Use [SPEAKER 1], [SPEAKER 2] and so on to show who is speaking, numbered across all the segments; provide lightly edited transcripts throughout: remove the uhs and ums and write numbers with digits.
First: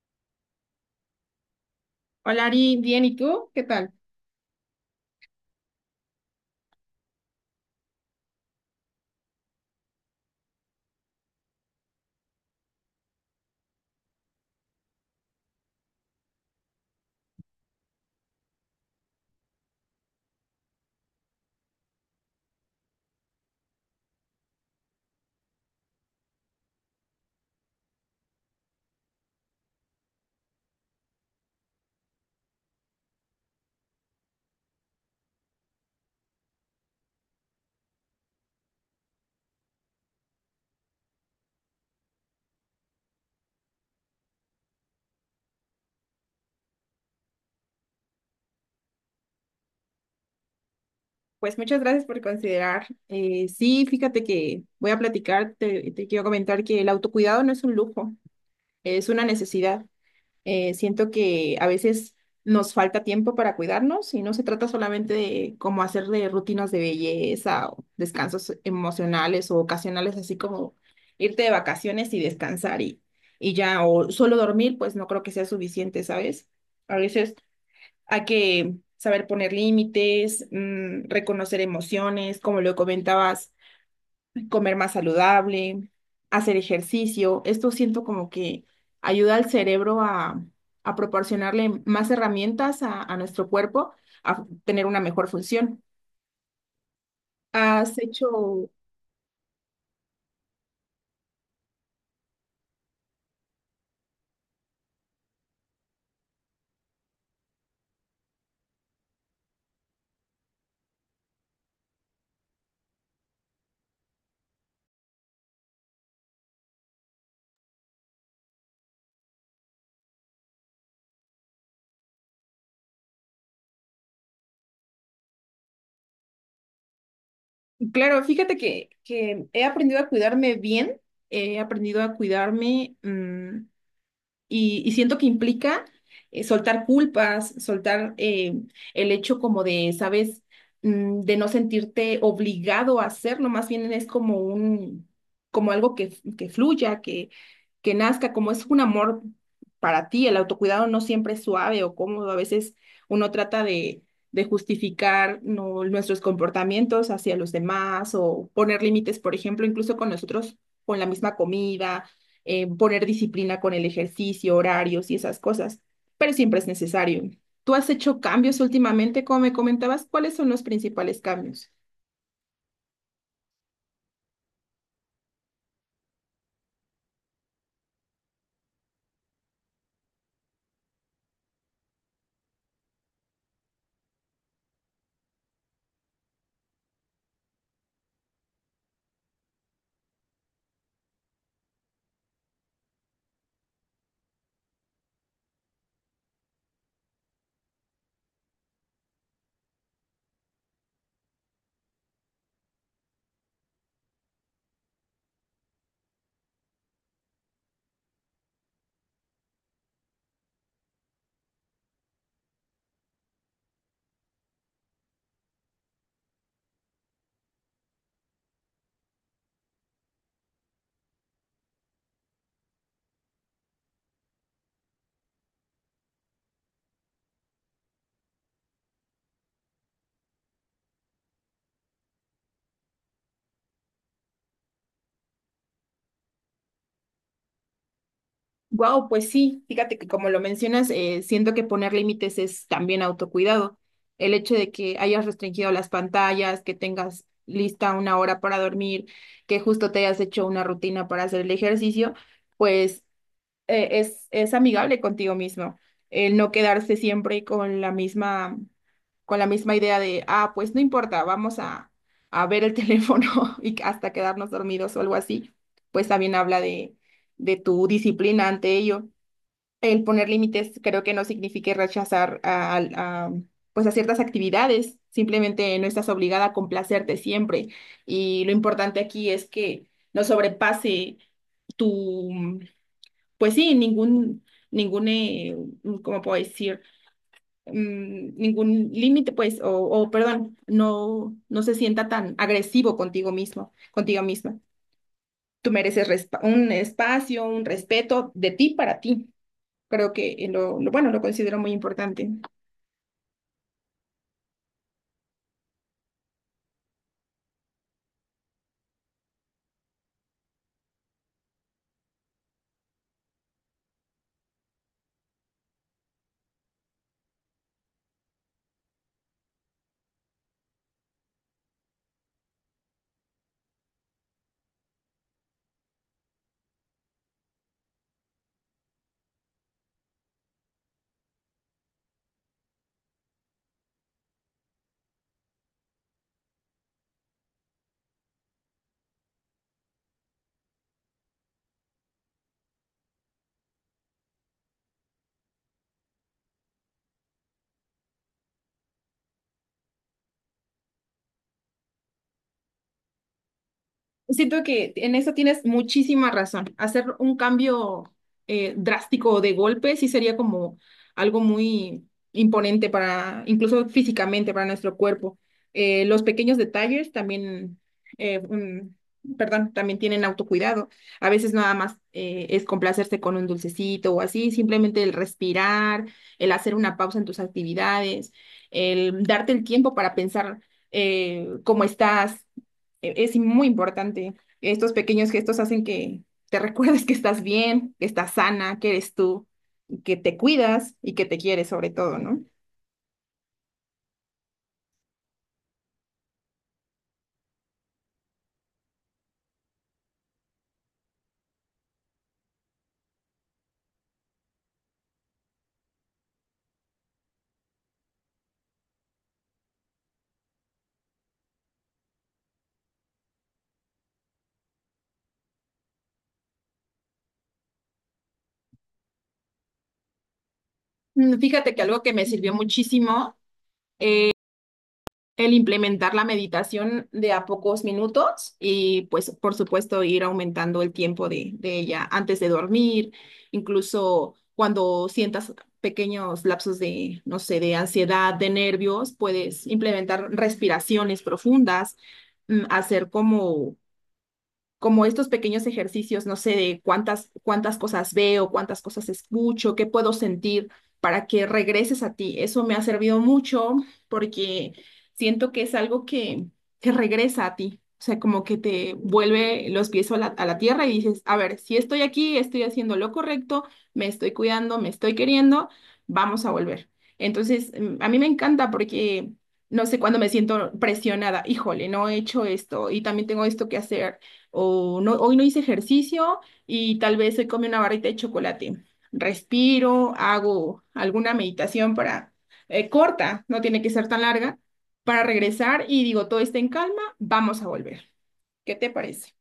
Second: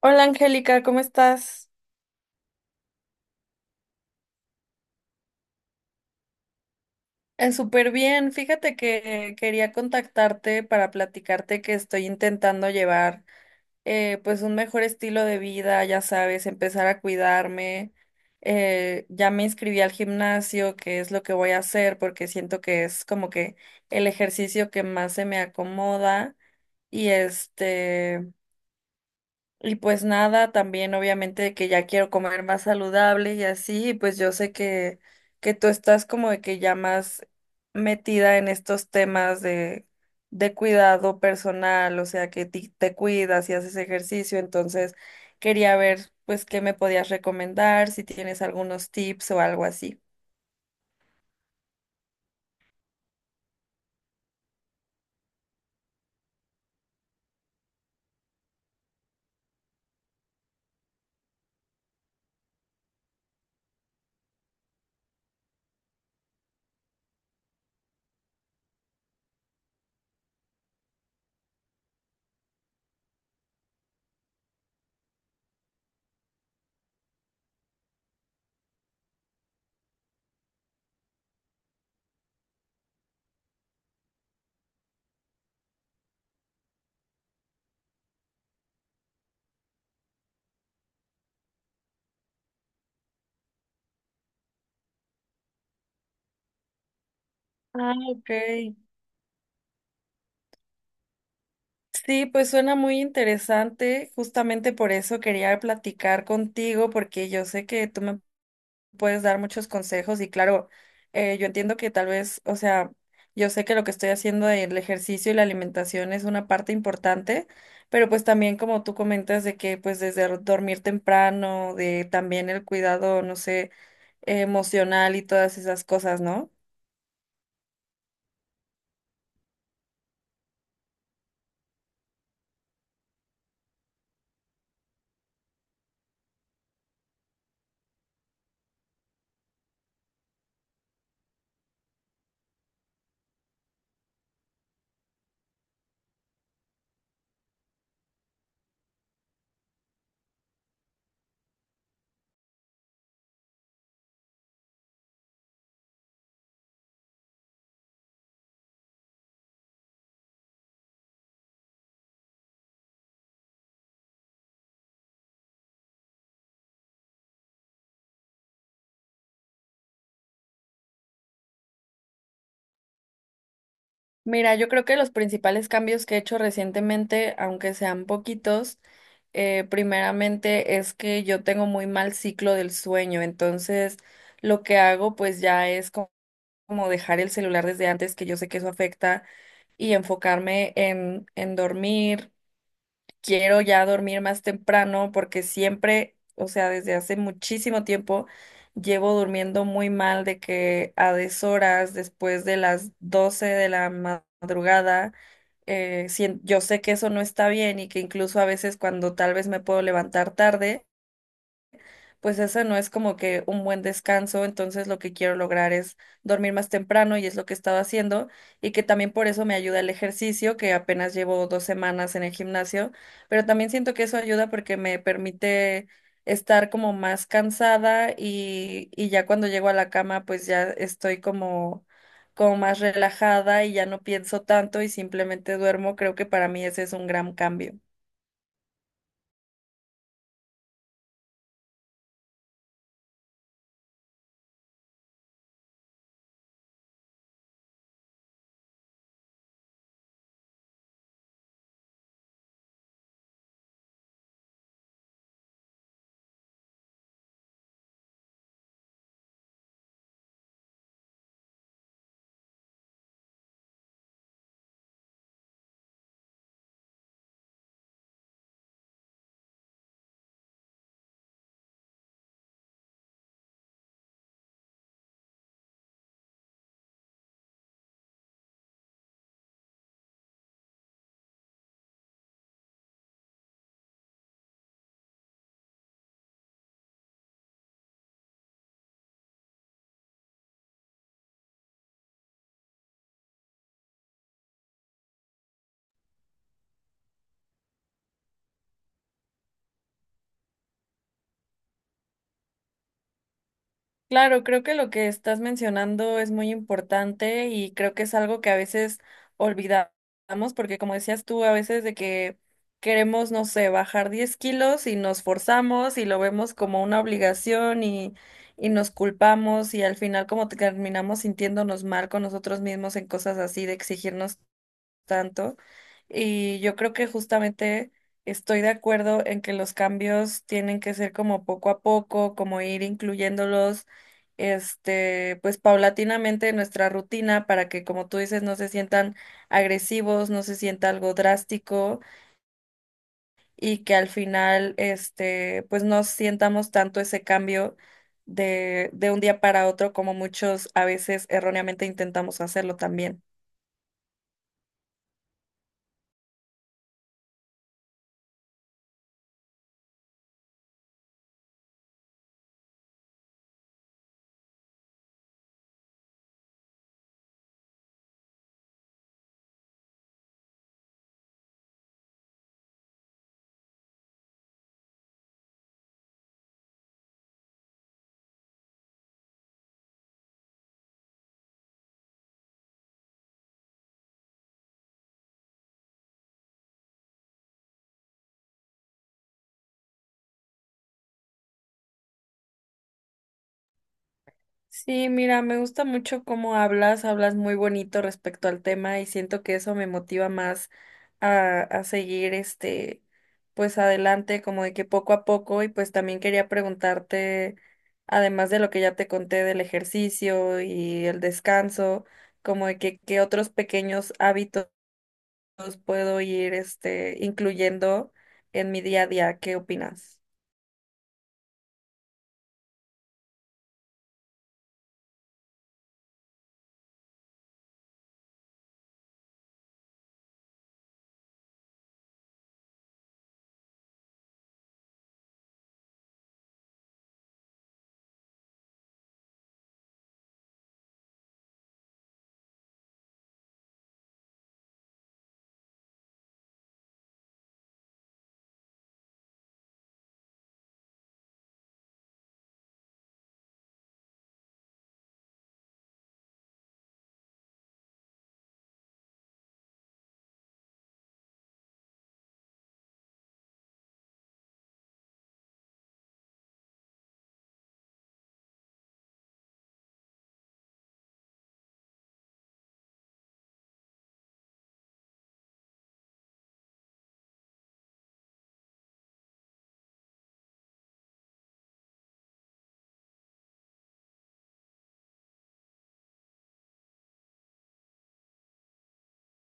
[SPEAKER 1] Hola Angélica, ¿cómo estás?
[SPEAKER 2] Hola Ari, bien, ¿y tú? ¿Qué tal?
[SPEAKER 1] Súper bien. Fíjate que quería contactarte para platicarte que estoy intentando llevar pues un mejor estilo de vida, ya sabes, empezar a cuidarme. Ya me inscribí al gimnasio, que es lo que voy a hacer porque siento que es como que el ejercicio que más se me acomoda y este. Y pues nada, también obviamente que ya quiero comer más saludable y así, y pues yo sé que tú estás como de que ya más metida en estos temas de cuidado personal, o sea que te cuidas y haces ejercicio, entonces quería ver pues qué me podías recomendar, si tienes algunos tips o algo así.
[SPEAKER 2] Pues muchas gracias por considerar. Sí, fíjate que voy a platicar, te quiero comentar que el autocuidado no es un lujo, es una necesidad. Siento que a veces nos falta tiempo para cuidarnos y no se trata solamente de cómo hacer de rutinas de belleza o descansos emocionales o ocasionales, así como irte de vacaciones y descansar y ya, o solo dormir, pues no creo que sea suficiente, ¿sabes? A veces hay que saber poner límites, reconocer emociones, como lo comentabas, comer más saludable, hacer ejercicio. Esto siento como que ayuda al cerebro a proporcionarle más herramientas a nuestro cuerpo a tener una mejor función.
[SPEAKER 1] Ah,
[SPEAKER 2] Has
[SPEAKER 1] ok.
[SPEAKER 2] hecho,
[SPEAKER 1] Sí, pues suena muy interesante. Justamente por eso quería platicar contigo, porque yo sé que tú me puedes dar muchos consejos y claro, yo entiendo que tal vez, o sea, yo sé que lo que estoy haciendo del ejercicio y la alimentación es una parte importante, pero pues también como tú comentas de que pues desde dormir temprano, de también el cuidado, no sé, emocional y todas esas cosas, ¿no?
[SPEAKER 2] claro, fíjate que he aprendido a cuidarme bien, he aprendido a cuidarme. Y siento que implica soltar culpas, soltar el hecho como de, ¿sabes? De no sentirte obligado a hacerlo, más bien es como como algo que fluya, que nazca, como es un amor para ti. El autocuidado no siempre es suave o cómodo, a veces uno trata de justificar no, nuestros comportamientos hacia los demás o poner límites, por ejemplo, incluso con nosotros, con la misma comida, poner disciplina con el ejercicio, horarios y esas cosas, pero siempre es necesario. ¿Tú has hecho cambios últimamente, como me comentabas? ¿Cuáles son los principales cambios?
[SPEAKER 1] Mira, yo creo que los principales cambios que he hecho recientemente, aunque sean poquitos, primeramente es que yo tengo muy mal ciclo del sueño, entonces lo que hago pues ya es como como dejar el celular desde antes, que yo sé que eso afecta, y enfocarme en dormir. Quiero ya dormir más temprano porque siempre, o sea, desde hace muchísimo tiempo llevo durmiendo muy mal de que a deshoras, después de las 12 de la madrugada, yo sé que eso no está bien y que incluso a veces cuando tal vez me puedo levantar tarde, pues esa no es como que un buen descanso, entonces lo que quiero lograr es dormir más temprano y es lo que he estado haciendo y que también por eso me ayuda el ejercicio, que apenas llevo 2 semanas en el gimnasio, pero también siento que eso ayuda porque me permite estar como más cansada y ya cuando llego a la cama pues ya estoy como, como más relajada y ya no pienso tanto y simplemente duermo, creo que para mí ese es un gran cambio.
[SPEAKER 2] Wow, pues sí, fíjate que como lo mencionas, siento que poner límites es también autocuidado. El hecho de que hayas restringido las pantallas, que tengas lista una hora para dormir, que justo te hayas hecho una rutina para hacer el ejercicio, pues es amigable contigo mismo. El no quedarse siempre con la misma, con la misma idea de, ah, pues no importa, vamos a ver el teléfono y hasta quedarnos dormidos o algo así, pues también habla de tu disciplina ante ello. El poner límites creo que no significa rechazar pues a ciertas actividades, simplemente no estás obligada a complacerte siempre. Y lo importante aquí es que no sobrepase tu, pues sí, ningún, ¿cómo puedo decir? Ningún límite, pues, o, perdón, no se sienta tan agresivo contigo mismo, contigo misma. Tú mereces un espacio, un respeto de ti para ti. Creo que bueno, lo considero muy importante.
[SPEAKER 1] Claro, creo que lo que estás mencionando es muy importante y creo que es algo que a veces olvidamos, porque como decías tú, a veces de que queremos, no sé, bajar 10 kilos y nos forzamos y lo vemos como una obligación y nos culpamos y al final como terminamos sintiéndonos mal con nosotros mismos en cosas así de exigirnos tanto. Y yo creo que justamente estoy de acuerdo en que los cambios tienen que ser como poco a poco, como ir incluyéndolos, este, pues paulatinamente en nuestra rutina para que, como tú dices, no se sientan agresivos, no se sienta algo drástico y que al final, este, pues no sientamos tanto ese cambio de un día para otro como muchos a veces erróneamente intentamos hacerlo también.
[SPEAKER 2] Siento que en eso tienes muchísima razón. Hacer un cambio drástico de golpe sí sería como algo muy imponente para, incluso físicamente, para nuestro cuerpo. Los pequeños detalles también, perdón, también tienen autocuidado. A veces nada más es complacerse con un dulcecito o así, simplemente el respirar, el hacer una pausa en tus actividades, el darte el tiempo para pensar cómo estás. Es muy importante. Estos pequeños gestos hacen que te recuerdes que estás bien, que estás sana, que eres tú, y que te cuidas y que te quieres sobre todo, ¿no?
[SPEAKER 1] Sí, mira, me gusta mucho cómo hablas, hablas muy bonito respecto al tema y siento que eso me motiva más a seguir este, pues adelante, como de que poco a poco y pues también quería preguntarte, además de lo que ya te conté del ejercicio y el descanso, como de que qué otros pequeños hábitos puedo ir este, incluyendo en mi día a día, ¿qué opinas?
[SPEAKER 2] Fíjate que algo que me sirvió muchísimo el implementar la meditación de a pocos minutos y pues por supuesto ir aumentando el tiempo de ella antes de dormir, incluso cuando sientas pequeños lapsos de, no sé, de ansiedad, de nervios, puedes implementar respiraciones profundas, hacer como, como estos pequeños ejercicios, no sé, de cuántas cosas veo, cuántas cosas escucho, qué puedo sentir para que regreses a ti. Eso me ha servido mucho porque siento que es algo que regresa a ti. O sea, como que te vuelve los pies a la tierra y dices, a ver, si estoy aquí, estoy haciendo lo correcto, me estoy cuidando, me estoy queriendo, vamos a volver. Entonces, a mí me encanta porque, no sé, cuando me siento presionada, híjole, no he hecho esto y también tengo esto que hacer o no, hoy no hice ejercicio y tal vez hoy comí una barrita de chocolate. Respiro, hago alguna meditación para corta, no tiene que ser tan larga, para regresar y digo, todo está en calma, vamos a volver. ¿Qué te parece?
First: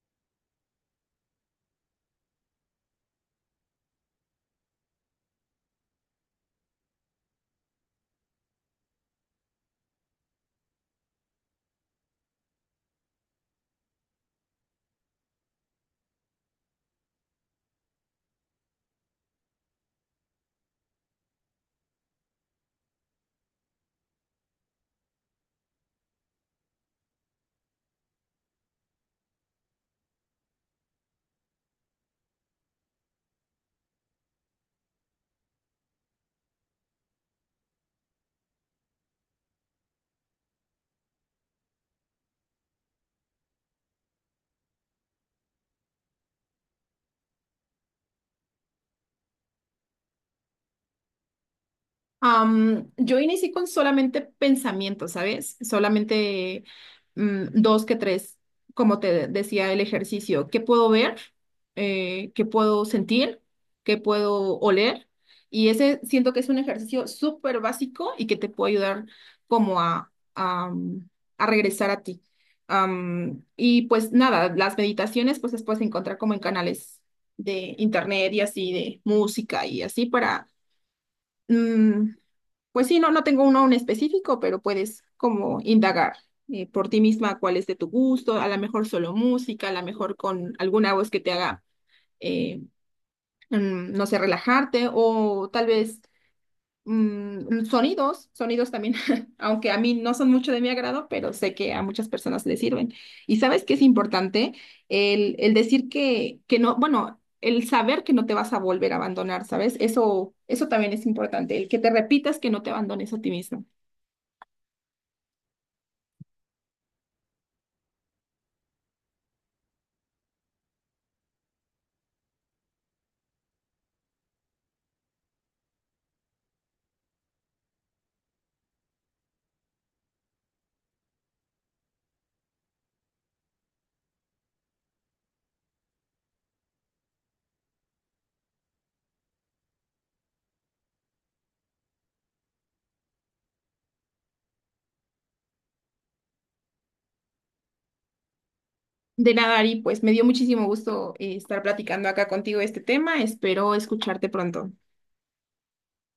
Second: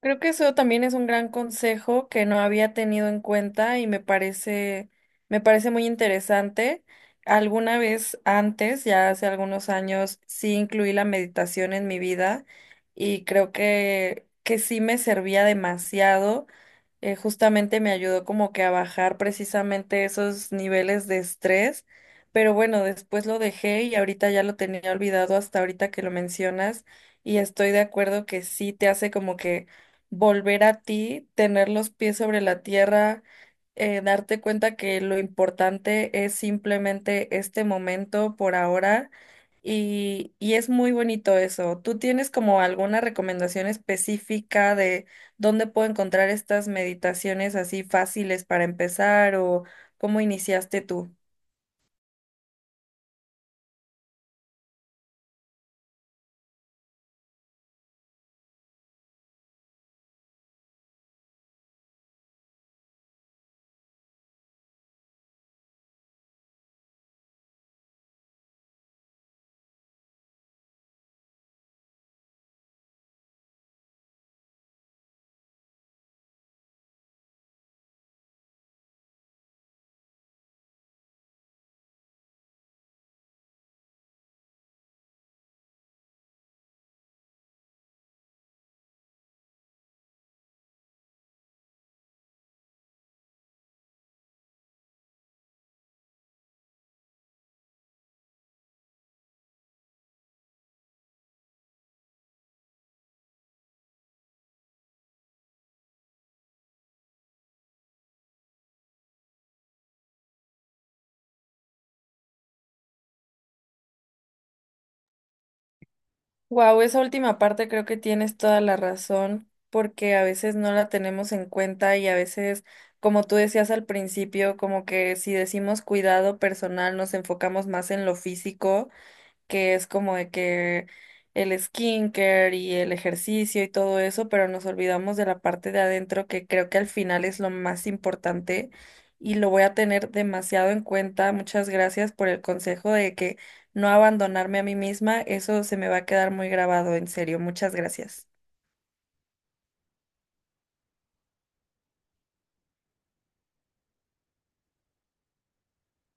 [SPEAKER 1] Creo que eso también es un gran consejo que no había tenido en cuenta y me parece muy interesante. Alguna vez antes, ya hace algunos años, sí incluí la meditación en mi vida y creo que sí me servía demasiado. Justamente me ayudó como que a bajar precisamente esos niveles de estrés, pero bueno, después lo dejé y ahorita ya lo tenía olvidado hasta ahorita que lo mencionas y estoy de acuerdo que sí te hace como que volver a ti, tener los pies sobre la tierra, darte cuenta que lo importante es simplemente este momento por ahora y es muy bonito eso. ¿Tú tienes como alguna recomendación específica de dónde puedo encontrar estas meditaciones así fáciles para empezar o cómo iniciaste tú?
[SPEAKER 2] Yo inicié con solamente pensamientos, ¿sabes? Solamente dos que tres, como te decía el ejercicio, ¿qué puedo ver? ¿Qué puedo sentir? ¿Qué puedo oler? Y ese siento que es un ejercicio súper básico y que te puede ayudar como a regresar a ti. Y pues nada, las meditaciones pues las puedes encontrar como en canales de internet y así, de música y así para... mm, pues sí, no, no tengo uno en específico, pero puedes como indagar por ti misma cuál es de tu gusto, a lo mejor solo música, a lo mejor con alguna voz que te haga, eh, no sé, relajarte o tal vez sonidos, sonidos también, aunque a mí no son mucho de mi agrado, pero sé que a muchas personas les sirven. Y sabes que es importante el decir que no, bueno. El saber que no te vas a volver a abandonar, ¿sabes? Eso también es importante, el que te repitas que no te abandones a ti misma.
[SPEAKER 1] Wow, esa última parte creo que tienes toda la razón, porque a veces no la tenemos en cuenta y a veces, como tú decías al principio, como que si decimos cuidado personal, nos enfocamos más en lo físico que es como de que el skincare y el ejercicio y todo eso, pero nos olvidamos de la parte de adentro que creo que al final es lo más importante y lo voy a tener demasiado en cuenta. Muchas gracias por el consejo de que no abandonarme a mí misma, eso se me va a quedar muy grabado, en serio. Muchas gracias.
[SPEAKER 2] De nada, Ari, pues me dio muchísimo gusto estar platicando acá contigo de este tema. Espero escucharte pronto.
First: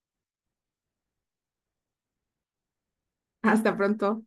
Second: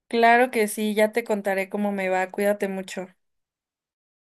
[SPEAKER 1] Claro que sí, ya te contaré cómo me va. Cuídate mucho.
[SPEAKER 2] Hasta pronto.